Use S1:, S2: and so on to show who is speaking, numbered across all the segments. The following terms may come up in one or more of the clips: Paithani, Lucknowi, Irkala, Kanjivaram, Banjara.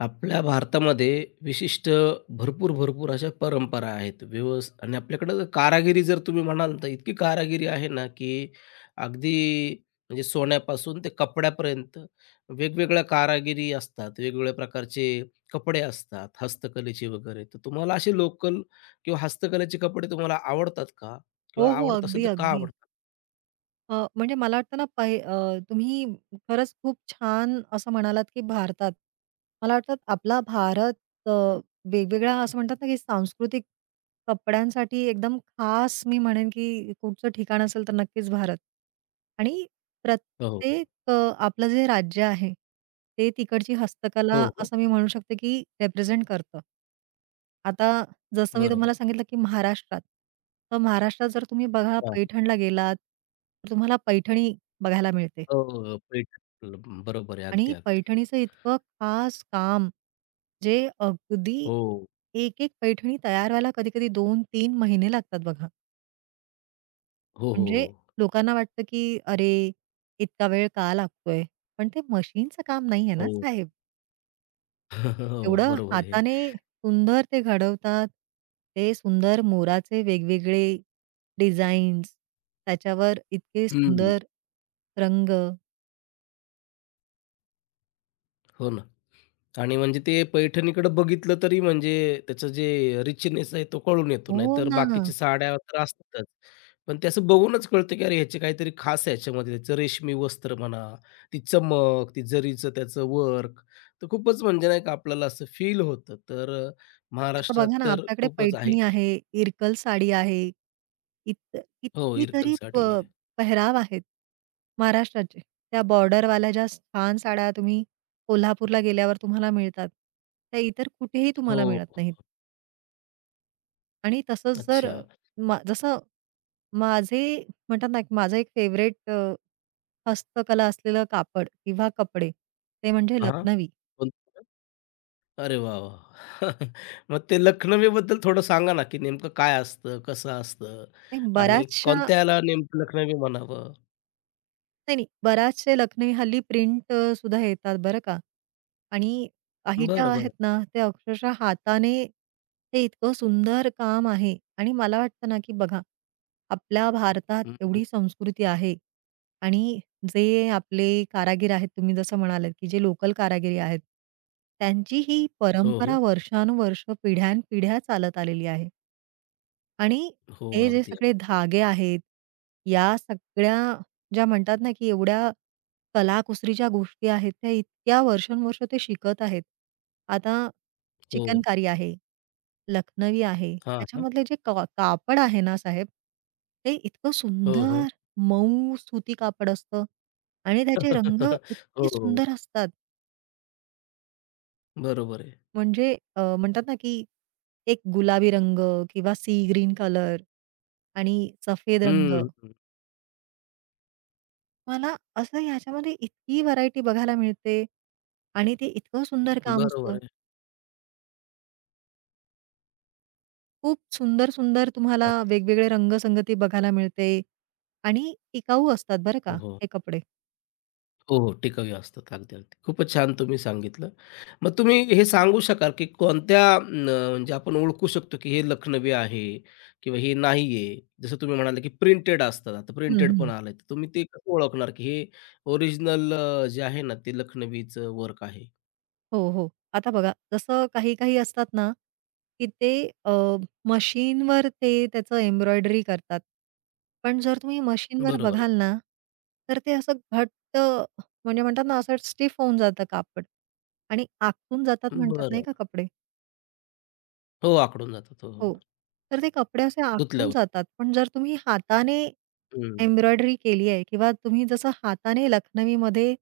S1: आपल्या भारतामध्ये विशिष्ट भरपूर, भरपूर अशा परंपरा आहेत. आणि आपल्याकडं कारागिरी जर तुम्ही म्हणाल तर इतकी कारागिरी आहे ना, की अगदी म्हणजे सोन्यापासून ते कपड्यापर्यंत वेगवेगळ्या कारागिरी असतात. वेगवेगळ्या प्रकारचे कपडे असतात, हस्तकलेचे वगैरे. तर तुम्हाला असे लोकल किंवा हस्तकलेचे कपडे तुम्हाला आवडतात का?
S2: हो,
S1: किंवा
S2: हो.
S1: आवडत असेल
S2: अगदी,
S1: तर का
S2: अगदी.
S1: आवडतात?
S2: म्हणजे मला वाटतं ना तुम्ही खरंच खूप छान असं म्हणालात, की भारतात मला वाटतं आपला भारत, वेगवेगळ्या असं म्हणतात ना, की सांस्कृतिक कपड्यांसाठी एकदम खास मी म्हणेन, की कुठचं ठिकाण असेल तर नक्कीच भारत. आणि
S1: हो,
S2: प्रत्येक अ, आपलं जे राज्य आहे, ते तिकडची
S1: हो,
S2: हस्तकला
S1: हो.
S2: असं मी म्हणू शकते, की रिप्रेझेंट करतं. आता जसं मी
S1: बरोबर.
S2: तुम्हाला सांगितलं, की महाराष्ट्रात. तर महाराष्ट्रात जर तुम्ही बघा
S1: हां.
S2: पैठणला गेलात, तर तुम्हाला पैठणी बघायला मिळते.
S1: हो, हो. पैठण बरोबर आहे. अगदी,
S2: आणि
S1: अगदी.
S2: पैठणीचं इतकं खास काम जे अगदी,
S1: हो.
S2: एक-एक पैठणी तयार व्हायला कधी-कधी 2-3 महिने लागतात बघा.
S1: हो, हो,
S2: म्हणजे
S1: हो.
S2: लोकांना वाटतं, की "अरे, इतका वेळ का लागतोय?" पण ते मशीनचं काम नाहीये ना
S1: हो.
S2: साहेब.
S1: हो,
S2: एवढं
S1: बरोबर आहे.
S2: हाताने सुंदर ते घडवतात. ते सुंदर मोराचे वेगवेगळे डिझाईन्स, त्याच्यावर इतके
S1: हं.
S2: सुंदर रंग.
S1: हो ना. आणि म्हणजे ते पैठणीकडं बघितलं तरी म्हणजे त्याचं जे रिचनेस आहे तो कळून येतो.
S2: हो
S1: नाहीतर
S2: ना.
S1: बाकीच्या साड्या तर असतातच. पण ते असं बघूनच कळतं की अरे ह्याचे काहीतरी खास आहे ह्याच्यामध्ये. त्याचं रेशमी वस्त्र म्हणा, ती चमक, ती जरीचं त्याचं वर्क. तर खूपच म्हणजे नाही का आपल्याला असं फील होतं. तर
S2: आता
S1: महाराष्ट्रात
S2: बघा ना,
S1: तर
S2: आपल्याकडे
S1: खूपच आहे.
S2: पैठणी आहे, इरकल साडी आहे. इत
S1: हो, इरकल
S2: कितीतरी प
S1: साडी आहे.
S2: पेहराव आहेत महाराष्ट्राचे. त्या बॉर्डरवाल्या ज्या छान साड्या तुम्ही कोल्हापूरला गेल्यावर तुम्हाला मिळतात, त्या इतर कुठेही
S1: हो.
S2: तुम्हाला मिळत नाहीत. आणि तसंच जर अ,
S1: अच्छा.
S2: मा जसं माझे म्हणतात ना, एक- माझं एक फेवरेट हस्तकला असलेलं कापड किंवा कपडे, ते म्हणजे
S1: हां.
S2: लखनवी.
S1: अरे वाह! वाह! मग ते लखनवीबद्दल थोडं सांगा ना, की नेमकं काय असतं? कसं असतं?
S2: ते
S1: आणि
S2: बऱ्याचशा
S1: कोणत्याला नेमकं लखनवी म्हणावं?
S2: नाही, नाही. बऱ्याचशा लखनई हल्ली प्रिंट सुद्धा येतात बरं का. आणि काही ज्या
S1: बरं, बरं.
S2: आहेत ना, ते अक्षरशः हाताने, ते इतकं सुंदर काम आहे. आणि मला वाटतं ना, की बघा आपल्या भारतात
S1: हं, हं.
S2: एवढी संस्कृती आहे आणि जे आपले कारागीर आहेत, तुम्ही जसं म्हणालात, की जे लोकल कारागिरी आहेत, त्यांची ही
S1: हो, हो.
S2: परंपरा वर्षानुवर्ष, पिढ्यानपिढ्या चालत आलेली आहे. आणि
S1: हो,
S2: हे जे
S1: अगदी. अगदी.
S2: सगळे धागे आहेत, या सगळ्या ज्या म्हणतात ना, की एवढ्या कलाकुसरीच्या गोष्टी आहेत, त्या इतक्या वर्षानुवर्ष ते शिकत आहेत. आता
S1: हो.
S2: चिकनकारी आहे, लखनवी आहे,
S1: हां, हां.
S2: त्याच्यामधले जे का कापड आहे ना साहेब, ते इतकं
S1: हो, हो.
S2: सुंदर मऊ सुती कापड असतं आणि त्याचे रंग
S1: हो,
S2: इतके
S1: हो.
S2: सुंदर असतात.
S1: बरोबर आहे.
S2: म्हणजे म्हणतात ना, की एक गुलाबी रंग किंवा सी ग्रीन कलर आणि सफेद रंग.
S1: हं, हं.
S2: मला असं ह्याच्यामध्ये इतकी व्हरायटी बघायला मिळते आणि ते इतकं सुंदर काम
S1: बरोबर
S2: असतं.
S1: आहे.
S2: खूप सुंदर-सुंदर तुम्हाला
S1: अच्छा.
S2: वेगवेगळे रंगसंगती बघायला मिळते आणि टिकाऊ असतात बरं
S1: हो.
S2: का,
S1: हो.
S2: हे कपडे.
S1: हो, हो. टिकाऊ असतात. अगदी, अगदी. खूपच छान तुम्ही सांगितलं. मग तुम्ही हे सांगू शकाल, की कोणत्या म्हणजे आपण ओळखू शकतो, की हे लखनवी आहे किंवा हे नाहीये. जसं तुम्ही म्हणाले, की प्रिंटेड असतात. आता
S2: हं,
S1: प्रिंटेड पण
S2: हं.
S1: आलंय. तर तुम्ही ते कसं ओळखणार, की हे ओरिजिनल जे आहे ना, ते लखनवीचं वर्क आहे.
S2: हो, हो. आता बघा जसं काही-काही असतात ना, की ते अ, मशीनवर ते त्याचं एम्ब्रॉयडरी करतात. पण जर तुम्ही मशीनवर
S1: बरोबर आहे.
S2: बघाल ना, तर ते असं घट्ट म्हणजे म्हणतात ना, असं स्टिफ होऊन जातं कापड आणि आखून जातात म्हणतात नाही
S1: बरं.
S2: का कपडे.
S1: हो, आखडून जातात. हो,
S2: हो.
S1: हो.
S2: तर ते कपडे असे आखून
S1: धुतल्यावर.
S2: जातात. पण जर तुम्ही हाताने
S1: हं.
S2: एम्ब्रॉयडरी केली आहे किंवा तुम्ही जसं हाताने लखनवीमध्ये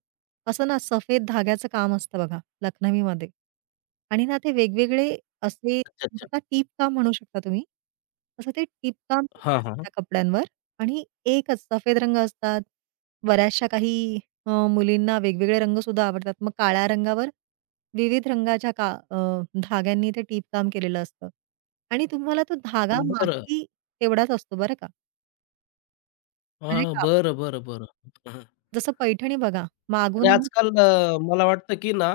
S2: असं ना सफेद धाग्याचं काम असतं बघा लखनवीमध्ये, आणि ना ते वेगवेगळे असे,
S1: अच्छा, अच्छा.
S2: आता टीप काम म्हणू शकता तुम्ही. तसं ते टीपकाम
S1: हां,
S2: केलेलं असतं
S1: हां.
S2: त्या कपड्यांवर आणि एकच सफेद रंग असतात. बऱ्याचशा काही मुलींना वेगवेगळे रंगसुद्धा आवडतात. मग काळ्या रंगावर विविध रंगाच्या धाग्यांनी ते टीपकाम केलेलं असतं. आणि तुम्हाला तो धागा
S1: बरं.
S2: मागेही तेवढाच असतो बरं का. म्हणजे
S1: हां,
S2: कापड
S1: बरं, बरं, बरं.
S2: जसं पैठणी बघा,
S1: आणि
S2: मागून आणि
S1: आजकाल मला वाटतं, की ना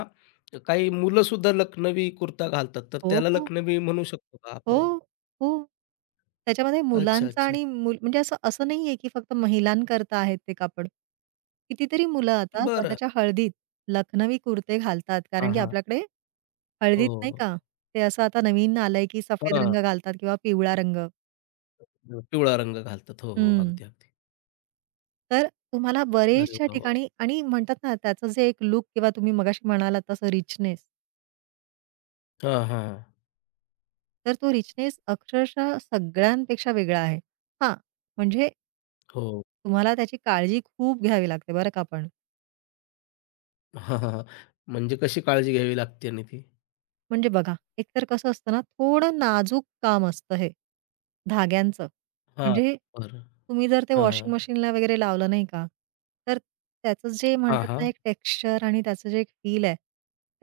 S1: काही मुलंसुद्धा लखनवी कुर्ता घालतात, तर
S2: हो,
S1: त्याला
S2: हो,
S1: लखनवी म्हणू शकतो का
S2: हो,
S1: आपण?
S2: हो. त्याच्यामध्ये
S1: अच्छा,
S2: मुलांचा
S1: अच्छा.
S2: आणि म्हणजे असं असं नाहीये, की फक्त महिलांकरता आहेत ते कापड. कितीतरी मुलं आता
S1: बरं.
S2: स्वतःच्या हळदीत लखनवी कुर्ते घालतात.
S1: हां,
S2: कारण की
S1: हां.
S2: आपल्याकडे हळदीत नाही
S1: हो.
S2: का, ते असं आता नवीन आलंय, की सफेद
S1: हां.
S2: रंग घालतात किंवा पिवळा रंग.
S1: पिवळा रंग घालतात. हो, हो.
S2: हं.
S1: अगदी, अगदी.
S2: तर तुम्हाला
S1: अरे
S2: बरेचशा
S1: वाह! वाह!
S2: ठिकाणी आणि म्हणतात ना, त्याचं जे एक लूक किंवा तुम्ही मगाशी म्हणालात तसं रिचनेस,
S1: हां, हां.
S2: तर तो रिचनेस अक्षरशः सगळ्यांपेक्षा वेगळा आहे. हां, म्हणजे
S1: हो.
S2: तुम्हाला त्याची काळजी खूप घ्यावी लागते बरं का पण.
S1: हां, हां, हां. म्हणजे कशी काळजी घ्यावी लागते आणि ती?
S2: म्हणजे बघा, एकतर कसं असतं ना, थोडं नाजूक काम असतं हे, धाग्यांचं.
S1: हां.
S2: म्हणजे
S1: बरं.
S2: तुम्ही जर ते
S1: हां, हां.
S2: वॉशिंग मशीनला वगैरे लावलं नाही का, तर त्याचं जे
S1: हां,
S2: म्हणतात ना,
S1: हां.
S2: एक टेक्स्चर आणि त्याचं जे एक फील आहे,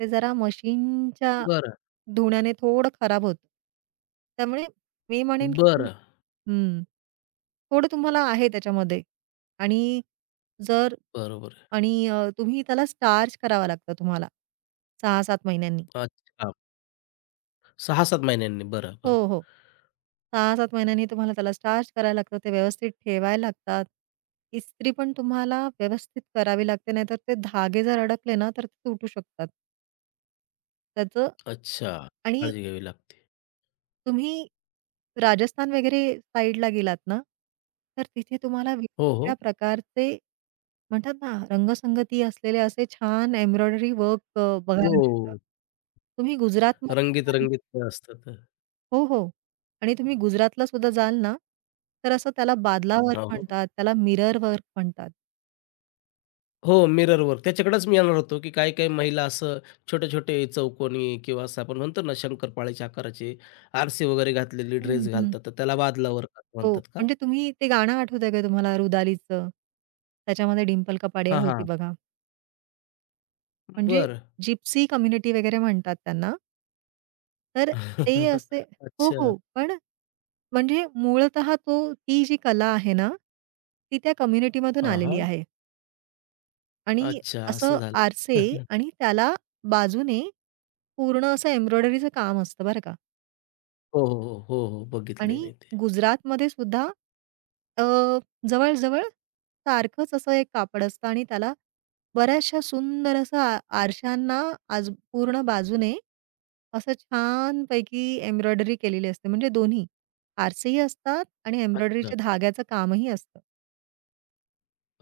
S2: ते जरा मशीनच्या
S1: बरं.
S2: धुण्याने थोडं खराब होतं. त्यामुळे मी म्हणेन की तुम्ही,
S1: बरं.
S2: हं, थोडं तुम्हाला आहे त्याच्यामध्ये, आणि जर,
S1: बरोबर
S2: आणि तुम्ही त्याला स्टार्च करावा लागतं तुम्हाला 6-7 महिन्यांनी.
S1: अच्छा. 6-7 महिन्यांनी. बरं,
S2: हो,
S1: बरं.
S2: हो. 6-7 महिन्यांनी तुम्हाला त्याला स्टार्च करायला लागतं, ते व्यवस्थित ठेवायला लागतात. इस्त्री पण तुम्हाला व्यवस्थित करावी लागते, नाहीतर ते धागे जर अडकले ना, तर ते तुटू शकतात. त्याचं,
S1: अच्छा.
S2: आणि
S1: काळजी घ्यावी लागते.
S2: तुम्ही राजस्थान वगैरे साईडला गेलात ना, तर तिथे तुम्हाला
S1: हो, हो.
S2: वेगवेगळ्या प्रकारचे म्हणतात ना, रंगसंगती असलेले असे छान एम्ब्रॉयडरी वर्क बघायला मिळतं.
S1: हो.
S2: तुम्ही
S1: रंगीत,
S2: गुजरातमध्ये,
S1: रंगीत ते असतात.
S2: हो, हो. आणि तुम्ही गुजरातला सुद्धा जाल ना, तर असं त्याला बादला, हं, वर्क
S1: हो, हो.
S2: म्हणतात, त्याला मिरर वर्क म्हणतात.
S1: हो, मिरर वर्क. त्याच्याकडेच मी येणार होतो, की काही-काही महिला असं छोटे-छोटे चौकोनी किंवा असं आपण म्हणतो ना, शंकरपाळ्याच्या आकाराचे आरसे वगैरे घातलेली
S2: हं,
S1: ड्रेस
S2: हं.
S1: घालतात, तर त्याला बादला वर्क असं
S2: हो,
S1: म्हणतात का?
S2: म्हणजे तुम्ही ते गाणं आठवतंय का तुम्हाला रुदालीचं? त्याच्यामध्ये डिंपल कपाडिया
S1: हां,
S2: होती
S1: हां.
S2: बघा. म्हणजे
S1: बरं.
S2: जिप्सी कम्युनिटी वगैरे म्हणतात त्यांना. तर ते असे, हो,
S1: अच्छा.
S2: हो. पण म्हणजे मूळतः तो, ती जी कला आहे ना, ती त्या कम्युनिटीमधून
S1: हां,
S2: आलेली
S1: हां.
S2: आहे. आणि
S1: अच्छा, असं
S2: असं
S1: झालंय.
S2: आरसे आणि त्याला बाजूने पूर्ण असं एम्ब्रॉयडरीचं काम असतं बरं का.
S1: हो, हो, हो. हो, हो. बघितलंय
S2: आणि
S1: मी ते.
S2: गुजरातमध्ये सुद्धा अ, जवळ-जवळ सारखंच असं एक कापड असतं आणि त्याला बऱ्याचशा सुंदर असं आरशांना आज पूर्ण बाजूने असं छानपैकी एम्ब्रॉयडरी केलेली असते. म्हणजे दोन्ही आरसेही असतात आणि
S1: अच्छा.
S2: एम्ब्रॉयडरीच्या धाग्याचं कामही असतं.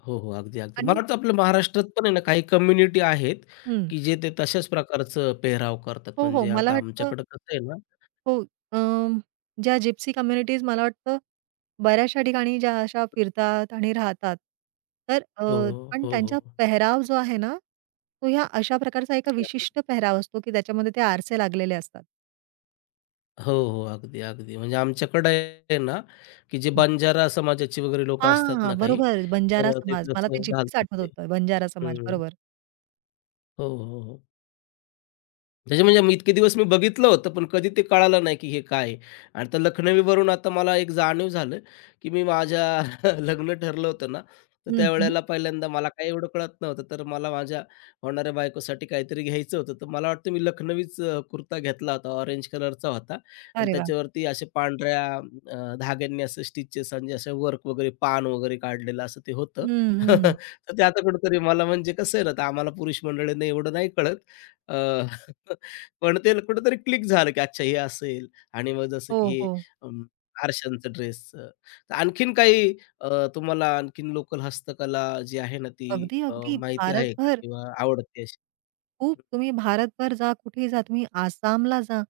S1: हो, हो. अगदी, अगदी. मला
S2: आणि
S1: वाटतं आपल्या महाराष्ट्रात पण आहे ना, काही कम्युनिटी आहेत,
S2: हं.
S1: की जे ते तशाच प्रकारचं पेहराव करतात.
S2: हो, हो.
S1: म्हणजे
S2: मला
S1: आता
S2: वाटतं
S1: आमच्याकडं कसं आहे ना
S2: हो. अं, ज्या जिप्सी कम्युनिटीज मला वाटतं बऱ्याचशा ठिकाणी ज्या अशा फिरतात आणि राहतात. तर
S1: हो, हो.
S2: पण
S1: हो,
S2: त्यांचा
S1: हो.
S2: पेहराव जो आहे ना, तो ह्या अशा प्रकारचा एका विशिष्ट पेहराव असतो, की त्याच्यामध्ये ते आरसे लागलेले असतात.
S1: हो, हो. अगदी, अगदी. म्हणजे आमच्याकडे आहे ना, की जे
S2: हं.
S1: बंजारा समाजाची वगैरे लोकं असतात
S2: हां,
S1: ना काही,
S2: बरोबर. बंजारा
S1: तर ते
S2: समाज. मला ते
S1: तसं
S2: जिप्सीच
S1: घालतात
S2: आठवत
S1: ते.
S2: होतं. बंजारा समाज.
S1: हं.
S2: बरोबर.
S1: हो, हो, हो. त्याचे म्हणजे मी इतके दिवस मी बघितलं होतं, पण कधी ते कळालं नाही, की हे काय आहे? आणि तर लखनवीवरून आता मला एक जाणीव झालं, की मी माझ्या लग्न ठरलं होतं ना, तर
S2: हं, हं.
S1: त्यावेळेला पहिल्यांदा मला काही एवढं कळत नव्हतं. तर मला माझ्या होणाऱ्या बायकोसाठी काहीतरी घ्यायचं होतं. तर मला वाटतं मी लखनवीच कुर्ता घेतला होता. ऑरेंज कलरचा होता आणि
S2: अरे वाह!
S1: त्याच्यावरती असे पांढऱ्या धाग्यांनी असं स्टिचेस आणि असे वर्क वगैरे, पान वगैरे काढलेलं असं ते होतं.
S2: हं, हं, हं.
S1: तर ते आता कुठेतरी मला म्हणजे कसं आहे ना, तर आम्हाला पुरुष मंडळींना एवढं नाही कळत. अ, पण ते कुठेतरी क्लिक झालं, की अच्छा हे असेल आणि मग जसं
S2: हो,
S1: की हे
S2: हो.
S1: अं, आरशांचं ड्रेसचं. आणखीन काही तुम्हाला आणखीन लोकल हस्तकला जी आहे ना ती
S2: अगदी, अगदी.
S1: माहिती आहे का
S2: भारतभर
S1: किंवा आवडते अशी?
S2: खूप, तुम्ही भारतभर जा, कुठेही जा, तुम्ही आसामला जा,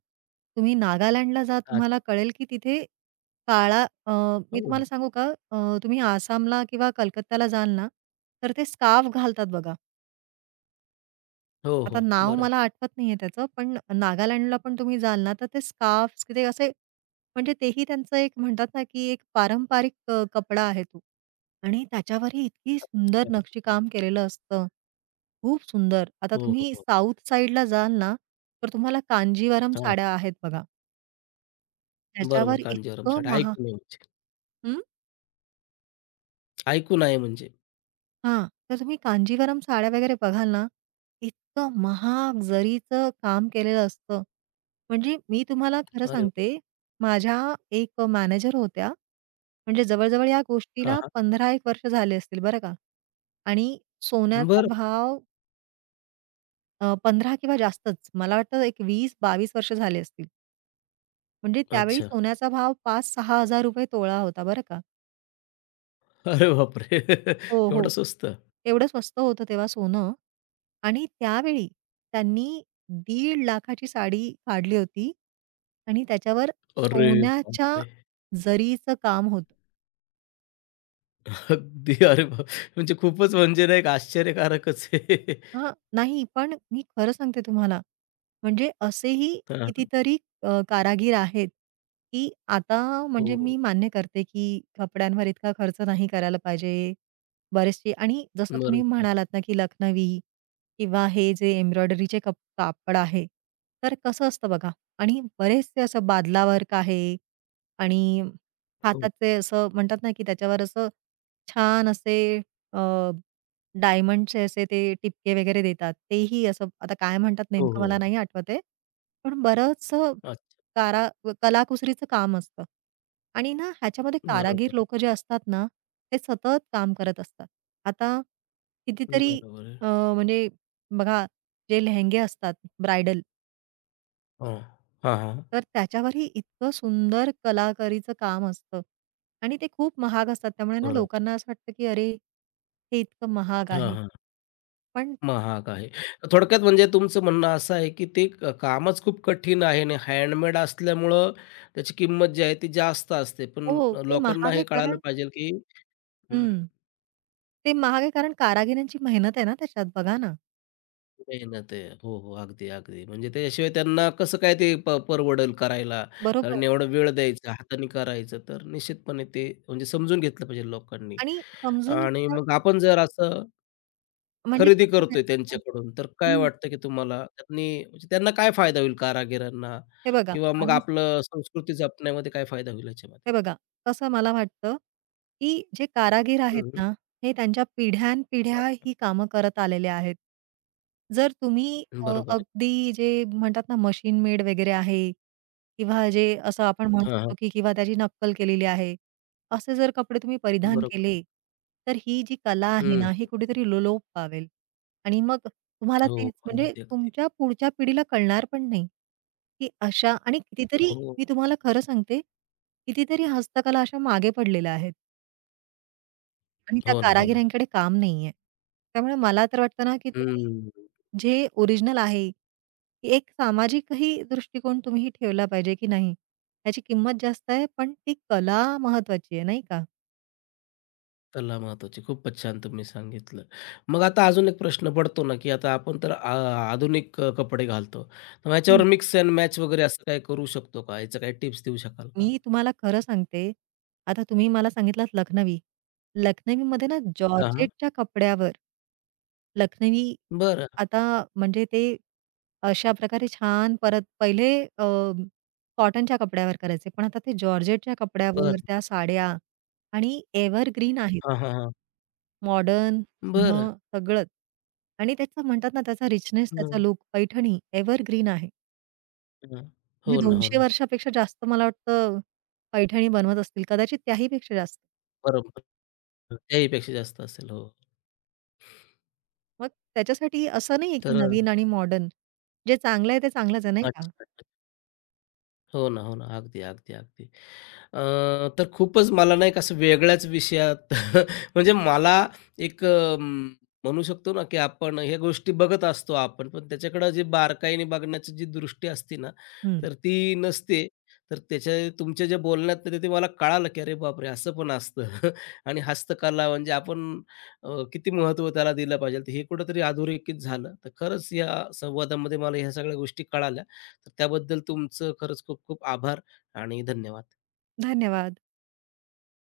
S2: तुम्ही नागालँडला जा, तुम्हाला
S1: अच्छा.
S2: कळेल की तिथे काळा अ,
S1: हो,
S2: मी
S1: हो.
S2: तुम्हाला सांगू का? तुम्ही आसामला किंवा कलकत्त्याला जाल ना, तर ते स्कार्फ घालतात बघा.
S1: हो, हो.
S2: आता नाव
S1: बरं.
S2: मला आठवत नाहीये त्याचं, पण नागालँडला पण तुम्ही जाल ना, तर ते स्कार्फ्स ते असे, म्हणजे तेही त्यांचं एक म्हणतात ना, की एक पारंपरिक कपडा आहे तो. आणि त्याच्यावरही इतकी सुंदर नक्षीकाम केलेलं असतं. खूप सुंदर. आता
S1: हो, हो,
S2: तुम्ही
S1: हो.
S2: साउथ साइडला जाल ना, तर तुम्हाला कांजीवरम
S1: हां.
S2: साड्या आहेत बघा.
S1: बरोबर
S2: त्याच्यावर
S1: कांजीवरम
S2: इतकं
S1: साडी
S2: महा
S1: ऐकून आहे म्हणजे.
S2: हं?
S1: ऐकून आहे म्हणजे.
S2: हां. तर तुम्ही कांजीवरम साड्या वगैरे बघाल ना, इतकं महाग जरीचं काम केलेलं असतं. म्हणजे मी तुम्हाला खरं
S1: अरे वाह!
S2: सांगते, माझ्या एक मॅनेजर होत्या, म्हणजे जवळ-जवळ या
S1: हां,
S2: गोष्टीला
S1: हां.
S2: 15 एक वर्ष झाले असतील बरं का. आणि सोन्याचा
S1: बरं.
S2: भाव 15 किंवा जास्तच मला वाटतं एक 20-22 वर्ष झाले असतील. म्हणजे त्यावेळी
S1: अच्छा.
S2: सोन्याचा भाव ₹5,000-6,000 तोळा होता बरं का.
S1: अरे बापरे!
S2: हो, हो.
S1: एवढं स्वस्त?
S2: एवढं स्वस्त होतं तेव्हा सोनं. आणि त्यावेळी त्यांनी दीड लाखाची साडी काढली होती आणि त्याच्यावर
S1: अरे
S2: सोन्याच्या
S1: बापरे!
S2: जरीचं काम होतं.
S1: अगदी अरे बाप म्हणजे खूपच म्हणजे नाही का आश्चर्यकारकच आहे.
S2: हां, नाही. पण मी खरं सांगते तुम्हाला, म्हणजे असेही
S1: हां, हां.
S2: कितीतरी कारागीर आहेत, की आता, म्हणजे मी
S1: हो.
S2: मान्य करते, की कपड्यांवर इतका खर्च नाही करायला पाहिजे. बरेचसे आणि जसं तुम्ही
S1: बरोबर आहे.
S2: म्हणालात ना, की लखनवी किंवा हे जे एम्ब्रॉयडरीचे कापड आहे, तर कसं असतं बघा. आणि बरेचसे असं बादला आहे आणि
S1: हो,
S2: हाताचे असं म्हणतात ना, की त्याच्यावर असं छान असे डायमंडचे असे ते टिपके वगैरे देतात. तेही असं आता काय म्हणतात
S1: हो,
S2: नेमकं मला
S1: हो.
S2: नाही आठवत आहे. पण बरंचसं
S1: अच्छा.
S2: कारा कलाकुसरीचं काम असतं. आणि ना ह्याच्यामध्ये
S1: बरोबर
S2: कारागीर
S1: आहे.
S2: लोकं जे असतात ना, ते सतत काम करत असतात. आता कितीतरी
S1: बरोबर आहे.
S2: अ, म्हणजे बघा, जे लेहेंगे असतात ब्राइडल,
S1: हो. हां, हां.
S2: तर त्याच्यावरही इतकं सुंदर कलाकारीचं काम असतं. आणि ते खूप महाग असतात. त्यामुळे ना
S1: बरोबर आहे.
S2: लोकांना असं वाटतं, की अरे, हे इतकं महाग
S1: हां,
S2: आहे.
S1: हां.
S2: पण,
S1: महाग आहे. थोडक्यात म्हणजे तुमचं म्हणणं असं आहे, की ते कामच खूप कठीण आहे आणि हँडमेड असल्यामुळं त्याची किंमत जी आहे ती जास्त असते. पण
S2: हो. ते
S1: लोकांना
S2: महाग
S1: हे
S2: आहे
S1: कळालं
S2: कारण
S1: पाहिजे, की हं.
S2: हं. ते महाग आहे कारण कारागिरांची मेहनत आहे ना त्याच्यात बघा ना.
S1: नाही ना ते. हो, हो. अगदी, अगदी. म्हणजे त्याच्याशिवाय त्यांना कसं काय ते परवडेल करायला.
S2: बरोबर.
S1: कारण एवढा वेळ द्यायचा, हाताने करायचं, तर निश्चितपणे ते म्हणजे समजून घेतलं पाहिजे लोकांनी.
S2: आणि समजून
S1: आणि
S2: घेणं
S1: मग आपण जर असं
S2: म्हणजे
S1: खरेदी
S2: कसं,
S1: करतोय
S2: माहिती आहे का?
S1: त्यांच्याकडून, तर काय
S2: हं.
S1: वाटतं की तुम्हाला त्यांनी म्हणजे त्यांना काय फायदा होईल कारागिरांना?
S2: हे बघा
S1: किंवा मग
S2: मला
S1: आपलं संस्कृती जपण्यामध्ये काय फायदा होईल
S2: हे
S1: याच्यामध्ये?
S2: बघा, कसं मला वाटतं, की जे कारागीर आहेत
S1: हं,
S2: ना, हे त्यांच्या पिढ्यानपिढ्या ही कामं करत आलेले आहेत. जर तुम्ही
S1: बरोबर आहे.
S2: अगदी जे म्हणतात ना मशीन मेड वगैरे आहे, किंवा जे असं आपण म्हणू
S1: हां, हां.
S2: शकतो, की किंवा त्याची नक्कल केलेली आहे, असे जर कपडे तुम्ही परिधान
S1: बरोबर.
S2: केले, तर ही जी कला आहे
S1: हं.
S2: ना, ही कुठेतरी लोलोप पावेल. आणि मग तुम्हाला
S1: हो.
S2: तेच म्हणजे
S1: अगदी, अगदी.
S2: तुमच्या पुढच्या पिढीला कळणार पण नाही, की अशा, आणि कितीतरी
S1: हो.
S2: मी तुम्हाला खरं सांगते, कितीतरी हस्तकला अशा मागे पडलेल्या आहेत आणि त्या
S1: हो ना, हो ना.
S2: कारागिरांकडे काम नाहीये. त्यामुळे मला तर वाटतं ना, की तुम्ही
S1: हं.
S2: जे ओरिजिनल आहे, की एक सामाजिकही दृष्टिकोन तुम्ही ठेवला पाहिजे, की नाही, ह्याची किंमत जास्त आहे, पण ती कला महत्वाची आहे, नाही का?
S1: त्याला महत्त्वाची. खूपच छान तुम्ही सांगितलं. मग आता अजून एक प्रश्न पडतो ना, की आता आपण तर आधुनिक कपडे घालतो. तर मग ह्याच्यावर मिक्स अँड मॅच वगैरे असं काही करू शकतो का? याच्या काही टिप्स देऊ शकाल का?
S2: मी तुम्हाला खरं सांगते, आता तुम्ही मला सांगितलात लखनवी. लखनवीमध्ये ना, हं,
S1: हां, हां.
S2: जॉर्जेटच्या कपड्यावर लखनवी.
S1: बरं,
S2: आता म्हणजे ते अशा प्रकारे छान परत पहिले अ, कॉटनच्या कपड्यावर करायचे. पण आता ते जॉर्जेटच्या
S1: बरं.
S2: कपड्यावर त्या साड्या आणि एव्हरग्रीन आहेत.
S1: हां, हां, हां.
S2: मॉडर्न,
S1: बरं.
S2: जुनं, सगळंच. आणि त्याचं म्हणतात ना त्याचा रिचनेस, त्याचा
S1: हं,
S2: लूक, पैठणी एव्हरग्रीन आहे.
S1: हं.
S2: म्हणजे
S1: हो ना, हो
S2: 200
S1: ना.
S2: वर्षापेक्षा जास्त मला वाटतं पैठणी बनवत असतील. कदाचित त्याही पेक्षा जास्त.
S1: बरोबर. त्याहीपेक्षा जास्त असेल. हो.
S2: मग त्याच्यासाठी असं नाहीये की
S1: तर
S2: नवीन आणि मॉडर्न. जे चांगलं आहे ते चांगलंच आहे, नाही का?
S1: अच्छा. हो ना, हो ना. अगदी, अगदी, अगदी. अ, तर खूपच मला नाही का असं वेगळ्याच विषयात म्हणजे मला एक म्हणू शकतो ना, की आपण ह्या गोष्टी बघत असतो आपण, पण त्याच्याकडं जे बारकाईने बघण्याची जी दृष्टी असते ना,
S2: हं.
S1: तर ती नसते. तर तुमच्या ज्या बोलण्यातनं ते ते मला कळालं, की अरे बापरे! असं पण असतं आणि हस्तकला म्हणजे आपण किती महत्त्व त्याला दिलं पाहिजे. तर हे कुठेतरी अधोरेखित झालं. तर खरंच या संवादामध्ये मला ह्या सगळ्या गोष्टी कळाल्या. तर त्याबद्दल तुमचं खरंच खूप खूप आभार आणि धन्यवाद.
S2: धन्यवाद.